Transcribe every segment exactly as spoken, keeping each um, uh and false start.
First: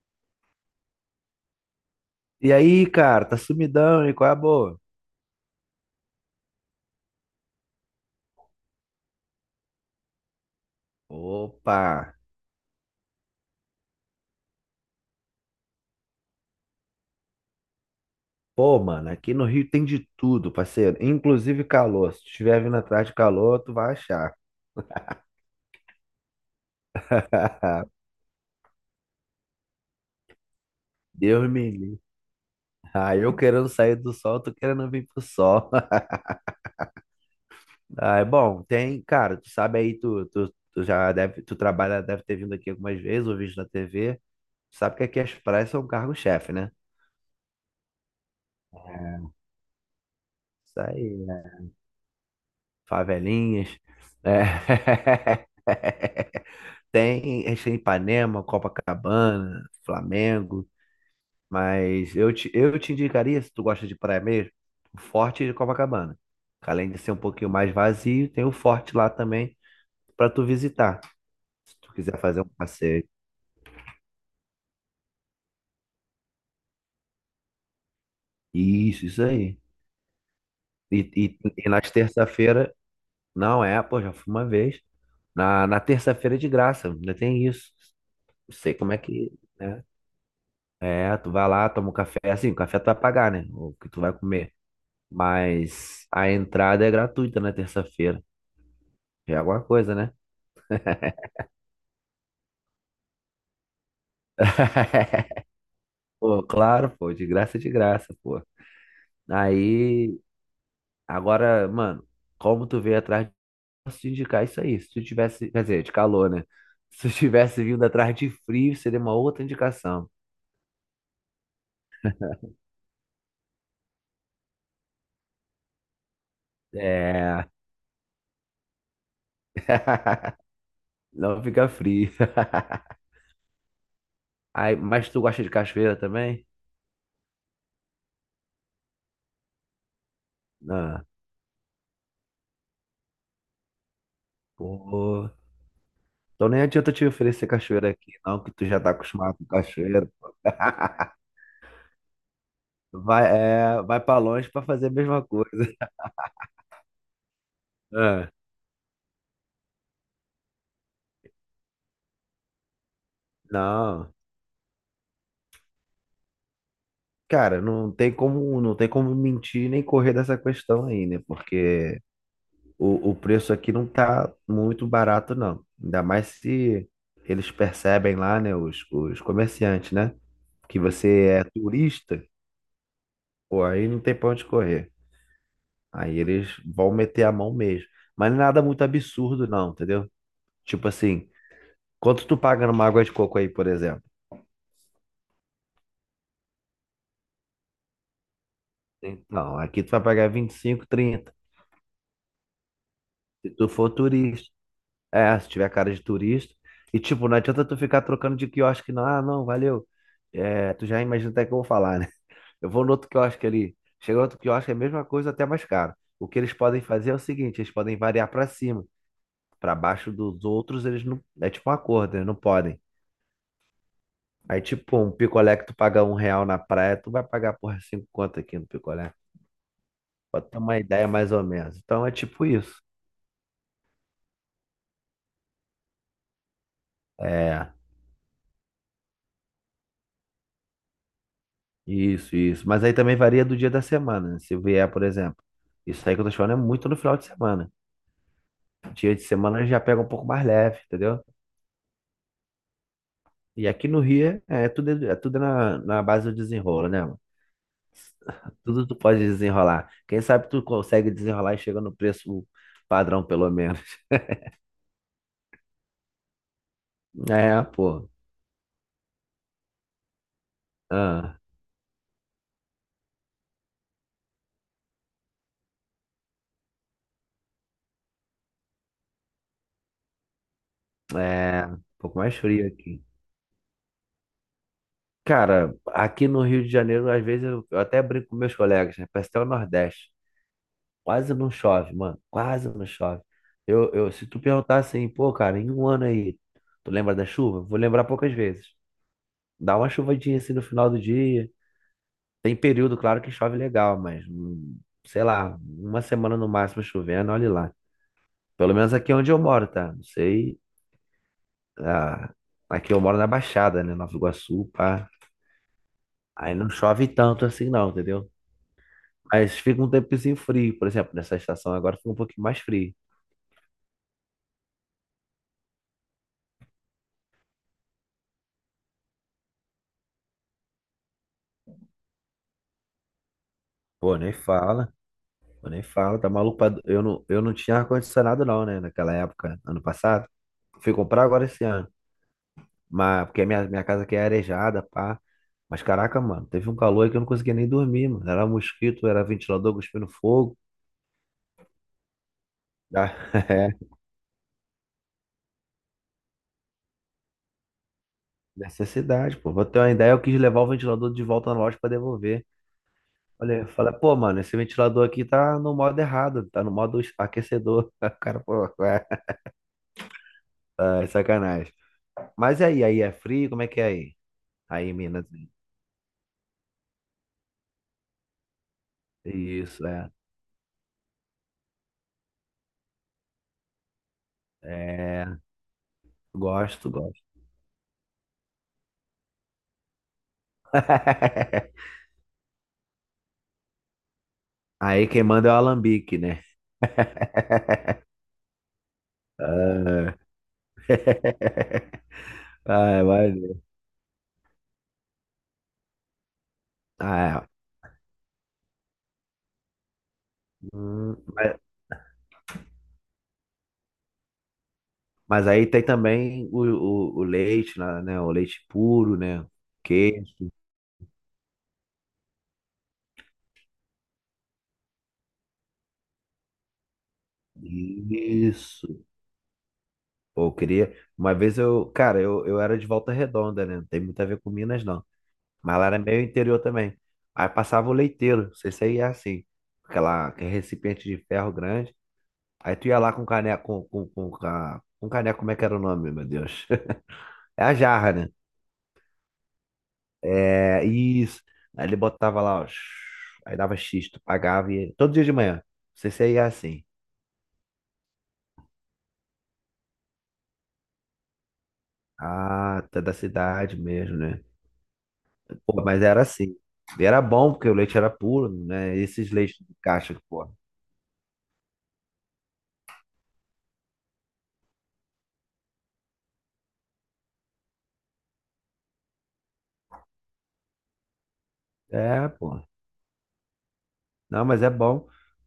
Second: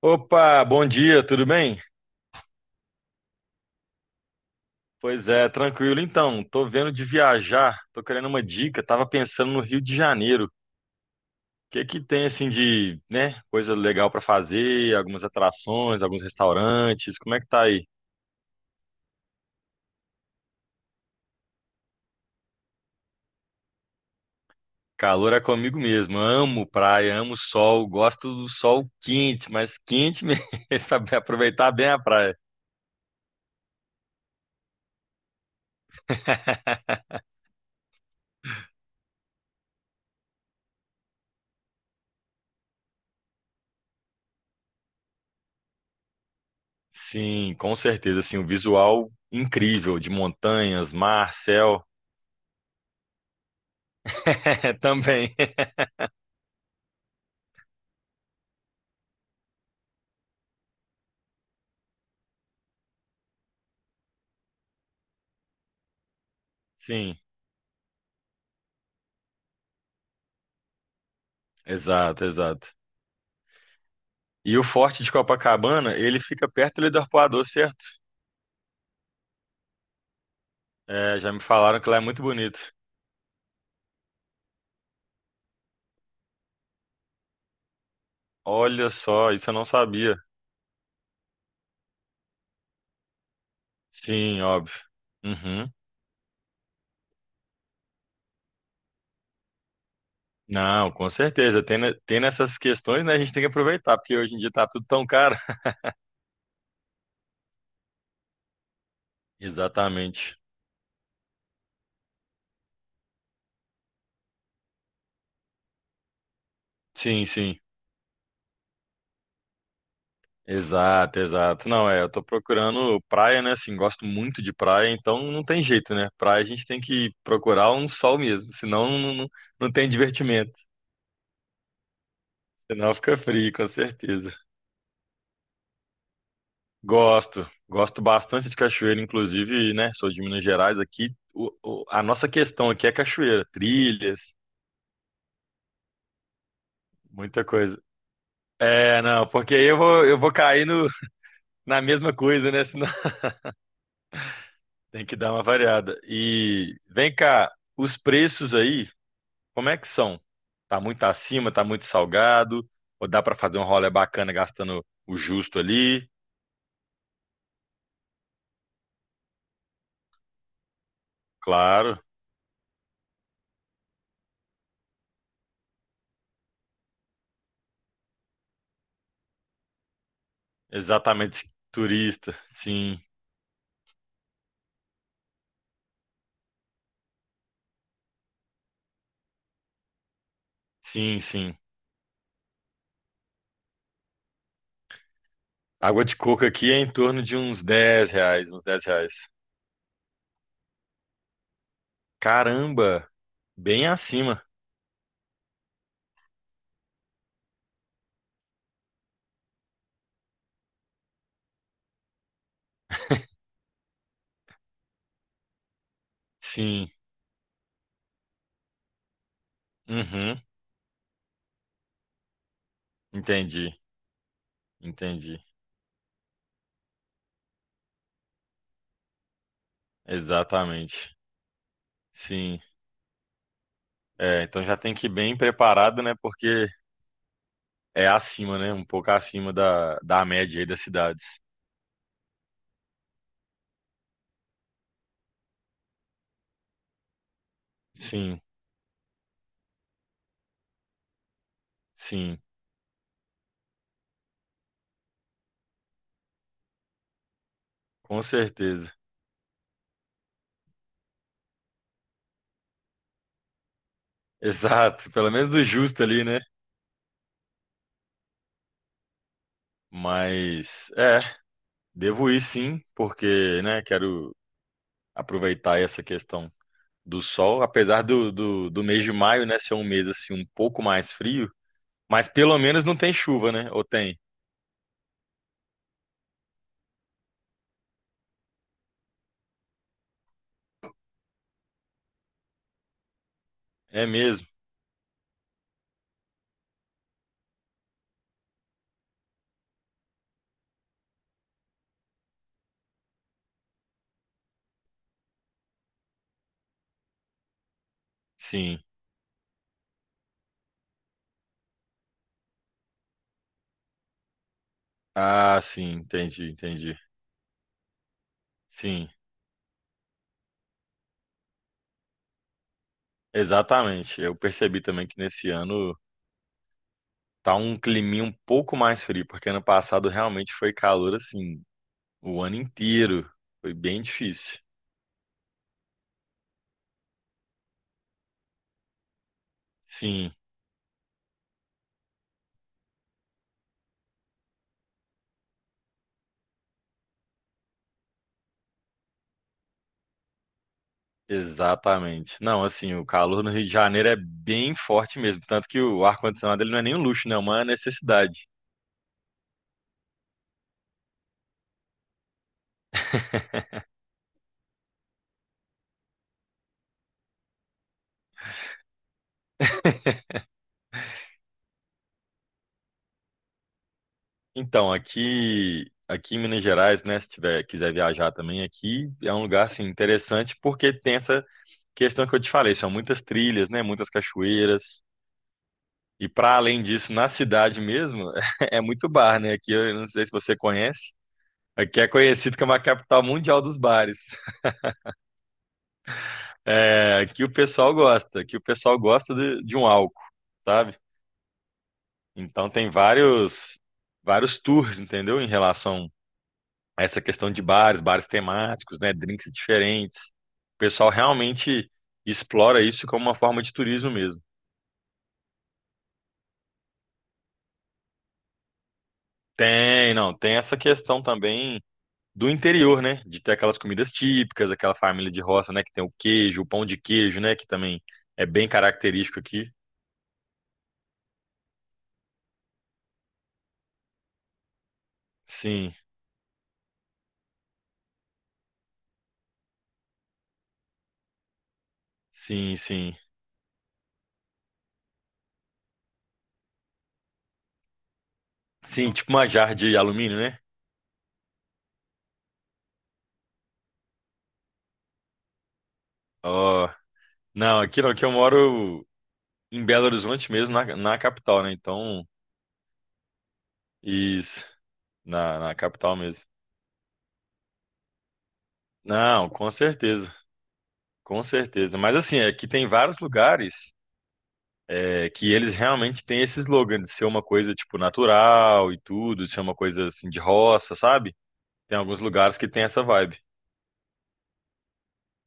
Opa, bom dia, tudo bem? E aí, cara, tá sumidão, e qual é a boa? Pois é, tranquilo então. Tô vendo de viajar, tô querendo uma dica. Tava pensando no Rio de Janeiro. O Opa! que que tem assim de, né, coisa legal pra fazer, algumas atrações, alguns restaurantes. Como é que tá aí? Pô, mano, aqui no Rio tem de tudo, parceiro. Inclusive calor. Se estiver vindo atrás de calor, tu vai achar. Calor é comigo mesmo. Amo praia, amo sol, gosto do sol quente, mas quente mesmo para Deus aproveitar me bem a livre. praia. Ah, eu querendo sair do sol, tu querendo vir pro sol. Ah, é bom, tem, cara, tu sabe aí, tu, tu, tu já deve, tu trabalha, deve ter vindo aqui algumas vezes, ou visto na T V. Tu sabe que aqui as praias são cargo-chefe, né? Sim, com certeza, assim, o visual incrível de Isso montanhas, aí. mar, céu, Favelinhas. também. É. Tem, a gente tem Ipanema, Copacabana, Flamengo, mas eu te, eu te indicaria, se tu gosta de praia mesmo, o Forte de Copacabana. Que Além de ser Sim. um pouquinho mais vazio, tem o Forte lá também para tu visitar, se tu quiser Exato, fazer um exato. passeio. E o Forte de Copacabana, ele fica perto ali do Arpoador, certo? Isso, isso aí. E, É, já e, me e falaram que nas lá é muito bonito. terça-feira, não é, pô, já fui uma vez. Na, na terça-feira é de graça, ainda tem isso. Não sei Olha como é que, só, isso eu não né? sabia. É, tu vai lá, toma um café. Assim, o café tu vai pagar, né? O que tu vai Sim, comer. óbvio. Uhum. Mas a entrada é gratuita na terça-feira. Já é alguma coisa, né? Não, com certeza. Tem, ne- tem nessas questões, né? A gente tem que aproveitar, porque hoje em dia tá tudo tão caro. Pô, claro, pô, de graça, é de graça, pô. Aí, Exatamente. agora, mano, como tu veio atrás, de- posso te indicar isso aí. Se tu tivesse, quer dizer, de calor, né? Se tu Sim, sim. tivesse vindo atrás de frio, seria uma outra indicação. Exato, exato. Não, é, eu tô procurando praia, né? Assim, gosto muito de praia, então não tem jeito, né? Praia a gente tem que É. procurar um sol mesmo, senão não, não, não tem divertimento. Não fica frio. Senão fica frio, com certeza. Aí, mas tu gosta de cachoeira também? Gosto, gosto bastante de cachoeira, inclusive, né? Sou de Minas Gerais Não. aqui. O- o- a nossa questão aqui é cachoeira, trilhas, Pô. Então nem adianta te muita oferecer coisa. cachoeira aqui, não, que tu já tá É, não, acostumado com porque aí eu vou, cachoeira. eu vou cair no, na mesma coisa, né? Senão Vai, é, vai para longe para fazer a tem que mesma dar uma coisa. variada. E vem cá, os É, preços aí, como é que são? Tá muito acima, tá muito salgado? Ou dá pra fazer um rolê não. bacana gastando o justo ali? Cara, não tem como, não tem como mentir nem correr dessa questão aí, né? Porque Claro, o, o preço aqui não tá muito barato, não. Ainda mais se eles percebem lá, né, os, os comerciantes, né? Que você é exatamente turista, turista. Sim, pô, aí não tem pra onde correr. Aí eles vão meter a mão mesmo. Mas nada muito absurdo, não, entendeu? Tipo sim, assim. sim. Quanto tu paga numa água de coco aí, por exemplo? Água de coco aqui é em torno de uns dez reais, uns dez reais. Então, aqui tu vai pagar vinte e cinco, trinta Caramba, se tu bem for acima. turista. É, se tiver cara de turista. E tipo, não adianta tu ficar trocando de quiosque, não. Ah, não, valeu. É, tu já imagina até que eu vou falar, né? Eu vou no outro quiosque ali. Chega outro quiosque, é a mesma coisa, até mais caro. O que eles podem Sim, fazer é o seguinte, eles podem variar pra cima. Pra baixo uhum, dos outros, eles não. É tipo um acordo, eles não podem. entendi, Aí tipo, um entendi. picolé que tu paga um real na praia, tu vai pagar, porra, cinco conto aqui no picolé. Pra ter uma ideia Exatamente. mais ou menos. Então é tipo Sim, isso. é, então já tem que ir bem preparado, né? Porque É, é acima, né? Um pouco acima da, da média aí das cidades. isso, isso. Mas aí também varia do dia da semana, né? Se vier, por exemplo. Isso aí que eu tô te falando é muito no final de semana. Sim, Dia de semana já pega um pouco mais leve, entendeu? sim, E aqui no Rio é, é tudo, é tudo na, na base do desenrolo, né, mano? com Tudo certeza. tu pode desenrolar. Quem sabe tu consegue desenrolar e chega no preço padrão, pelo menos. Exato, pelo menos o justo ali, né? É, pô. Mas é, Ah, devo ir sim, porque, né, quero aproveitar essa questão do sol, apesar do, do, do mês de maio, né, ser um mês assim um pouco mais frio, é um pouco mas mais pelo frio menos não aqui. tem chuva, né? Ou tem? Cara, aqui no Rio de Janeiro, às vezes eu, eu até brinco com meus colegas, né? Parece até o Nordeste. Quase não chove, mano. Quase não chove. Eu, É eu, Se tu mesmo? perguntar assim, pô, cara, em um ano aí, tu lembra da chuva? Vou lembrar poucas vezes. Dá uma chuvadinha assim no final do dia. Tem período, claro, que chove legal, mas hum, sei lá, uma semana no máximo chovendo, olha lá. Pelo Sim. menos aqui onde eu moro, tá? Não sei. Ah, aqui eu moro na Baixada, né? Nova Iguaçu, pá. Ah, sim, entendi, Aí não entendi. chove tanto assim, não, entendeu? Sim, Mas fica um tempozinho frio, por exemplo, nessa estação agora fica um pouquinho mais frio. exatamente. Eu percebi também que nesse ano tá um climinha um pouco mais frio, porque ano passado realmente foi calor assim o ano inteiro. Foi bem Pô, nem difícil. fala, pô, nem fala, tá maluco? pra- Eu não, eu não tinha ar-condicionado não, né, naquela época, ano passado. Sim, Fui comprar agora esse ano, mas porque minha, minha casa aqui é arejada, pá. Mas caraca, mano, teve um calor aí que eu não conseguia nem dormir, mano. Era mosquito, era ventilador cuspindo fogo. exatamente. Não, assim, o Ah, calor no Rio de é, Janeiro é bem forte mesmo, tanto que o ar-condicionado ele não é nem um luxo, né? É uma necessidade. necessidade, pô. Pra ter uma ideia, eu quis levar o ventilador de volta na loja pra devolver. Olha, fala, pô, mano, esse ventilador aqui tá no modo errado, tá no modo aquecedor. O cara, pô, ué, ah, é sacanagem. Mas e aí, aí é frio, como é que é aí? Aí, Então, em Minas. aqui, aqui em Minas Gerais, né, se tiver, quiser viajar também aqui, é um lugar assim Isso, é. interessante porque tem essa questão que eu te falei, são muitas trilhas, né, muitas cachoeiras. É, E para além gosto, disso, gosto. na cidade mesmo, é muito bar, né? Aqui eu não sei se você conhece, aqui é conhecido como a capital mundial dos bares. Aí quem manda é o alambique, né? É, aqui o pessoal gosta, aqui o pessoal gosta de, de um Ah, álcool, sabe? Então ah, tem é maneiro. vários vários tours, entendeu? Em relação essa Ah, é. questão de bares, bares temáticos, né, drinks diferentes. O pessoal Hum, mas, realmente explora isso como uma forma de turismo mesmo. mas aí tem também o, o, o leite, né? né, O leite puro, né? Tem, Queijo. não, tem essa questão também do interior, né, de ter aquelas comidas típicas, aquela família de roça, né, que tem o queijo, o pão de queijo, né, que também é bem Isso. característico aqui. Pô, eu queria. Uma vez eu. Cara, eu, eu era de Volta Redonda, né? Não tem muito a ver com Minas, não. Mas lá Sim, era meio interior também. Aí passava o leiteiro, não sei se aí é assim. Aquela, aquele recipiente de ferro grande. sim, Aí tu ia lá sim. com caneco. Com, com, com, ca- com caneco, como é que era o nome, meu Deus? É a jarra, né? Sim, tipo uma jarra de alumínio, né? É, isso. Aí ele botava lá, ó. Aí dava X, tu pagava e. Todo dia de manhã. Não sei se aí é assim. Ó, não, aqui não, aqui eu moro em Belo Horizonte mesmo, na, na capital, né? Então, Ah, tu é da cidade mesmo, né? isso, na, na Pô, mas capital era mesmo. assim. E era bom, porque o leite era puro, né? Esses Não, leites com de caixa, certeza, pô. com certeza. Mas assim, é que tem vários lugares é, que eles realmente têm esse slogan de ser uma coisa tipo natural e tudo, de ser uma coisa assim de roça, sabe? Tem alguns É, lugares pô. que tem essa vibe. Não, mas é bom.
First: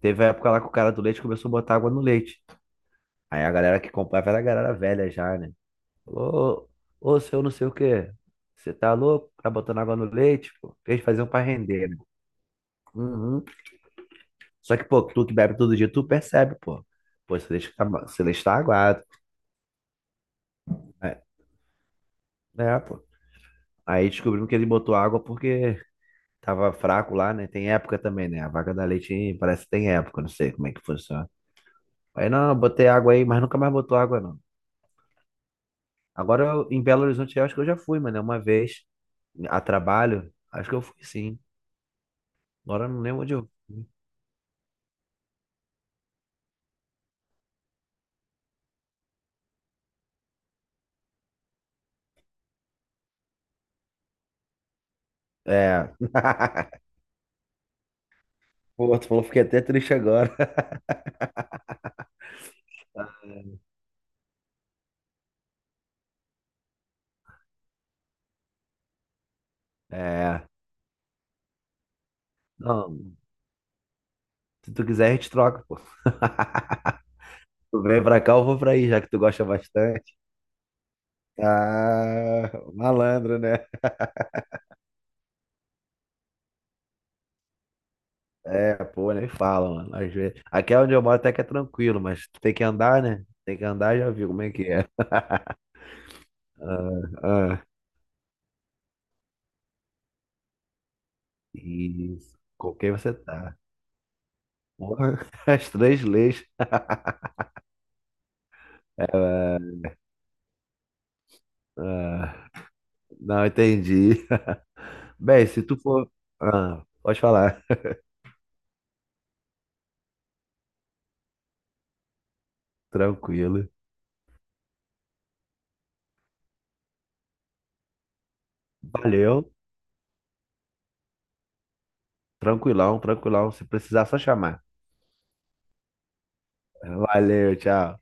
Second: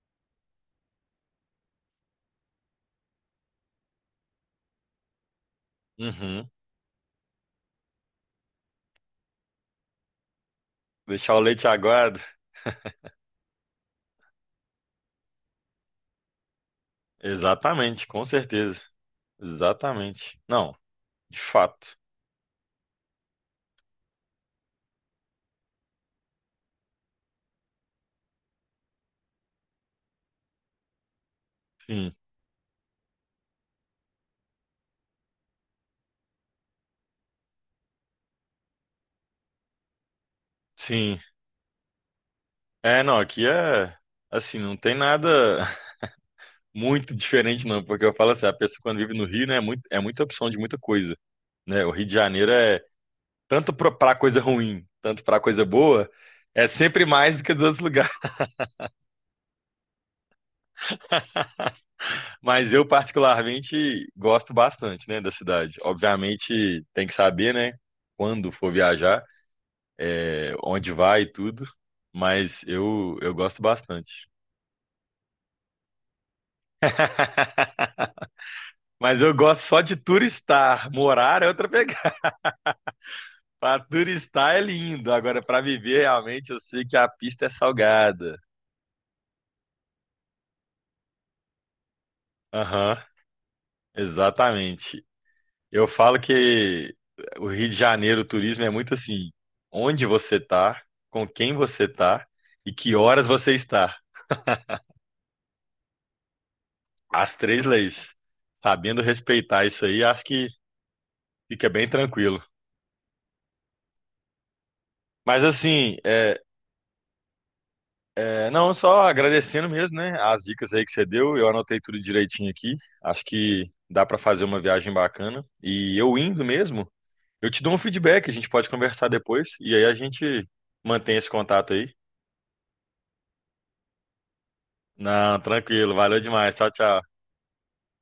Teve a época lá que o cara do leite começou a botar água no leite. Aí a galera que comprava era a galera velha já, né? Uhum. Ô, ô, seu não sei o quê. Você tá louco? Tá botando água no leite, pô. Eles faziam Deixar o pra leite render, né? aguado. Uhum. Só que, pô, tu que bebe todo dia, tu percebe, pô. Pô, esse leite tá, ma- Exatamente, esse com leite tá certeza. aguado. Exatamente. Não, É, de fato. é, pô. Aí descobrimos que ele botou água porque tava fraco lá, né? Tem época também, né? A vaca da leite parece que tem época, não sei como é que funciona. Sim, Aí não, eu botei água aí, mas nunca mais botou água, não. Agora eu- em Belo Horizonte eu acho que eu já fui, mano, uma vez a trabalho, acho que eu fui sim. sim. Agora eu não É, não, lembro onde aqui eu fui. é assim, não tem nada. Muito diferente, não, porque eu falo assim, a pessoa quando vive no Rio, né, é muito, é muita opção de muita coisa, né? O Rio de Janeiro é tanto para coisa ruim, tanto para coisa É. boa, é sempre mais do que dos outros lugares. Pô, tu falou, fiquei até triste agora. Mas eu particularmente gosto bastante, né, da cidade. Obviamente tem que saber, né, quando for viajar, É. é, onde vai e tudo, mas Não, eu eu gosto bastante. se tu quiser a gente troca, pô. Tu vem pra cá, eu vou pra aí, já que tu Mas eu gosta gosto só de bastante. turistar, morar é outra pegada. Ah, malandro, né? Pra turistar é lindo, agora pra viver realmente eu sei que a pista é salgada. É, pô, nem fala, mano. Às vezes. Aqui é onde eu moro até que é tranquilo, mas tu tem que Aham, andar, né? Tem que andar, já viu como é que é. exatamente. Eu falo que Ah, o ah, Rio de Janeiro, o turismo é muito assim, onde você tá, com quem você tá isso. e Com quem que você horas você tá? está. Porra! As três leis. As três leis. Sabendo Ah, respeitar isso aí, acho que fica bem tranquilo. ah. Não entendi. Mas Bem, se tu assim, for. é, Ah, pode falar. É, não, só agradecendo mesmo, né? As dicas aí que você deu, eu anotei tudo direitinho aqui. Acho que Tranquilo. dá para fazer uma viagem bacana. E eu indo mesmo, eu te dou um feedback, a gente pode conversar depois Valeu. e aí a gente mantém esse contato aí. Tranquilão, tranquilão. Se precisar, só chamar. Não, tranquilo, valeu demais. Tchau, tchau. Valeu, tchau.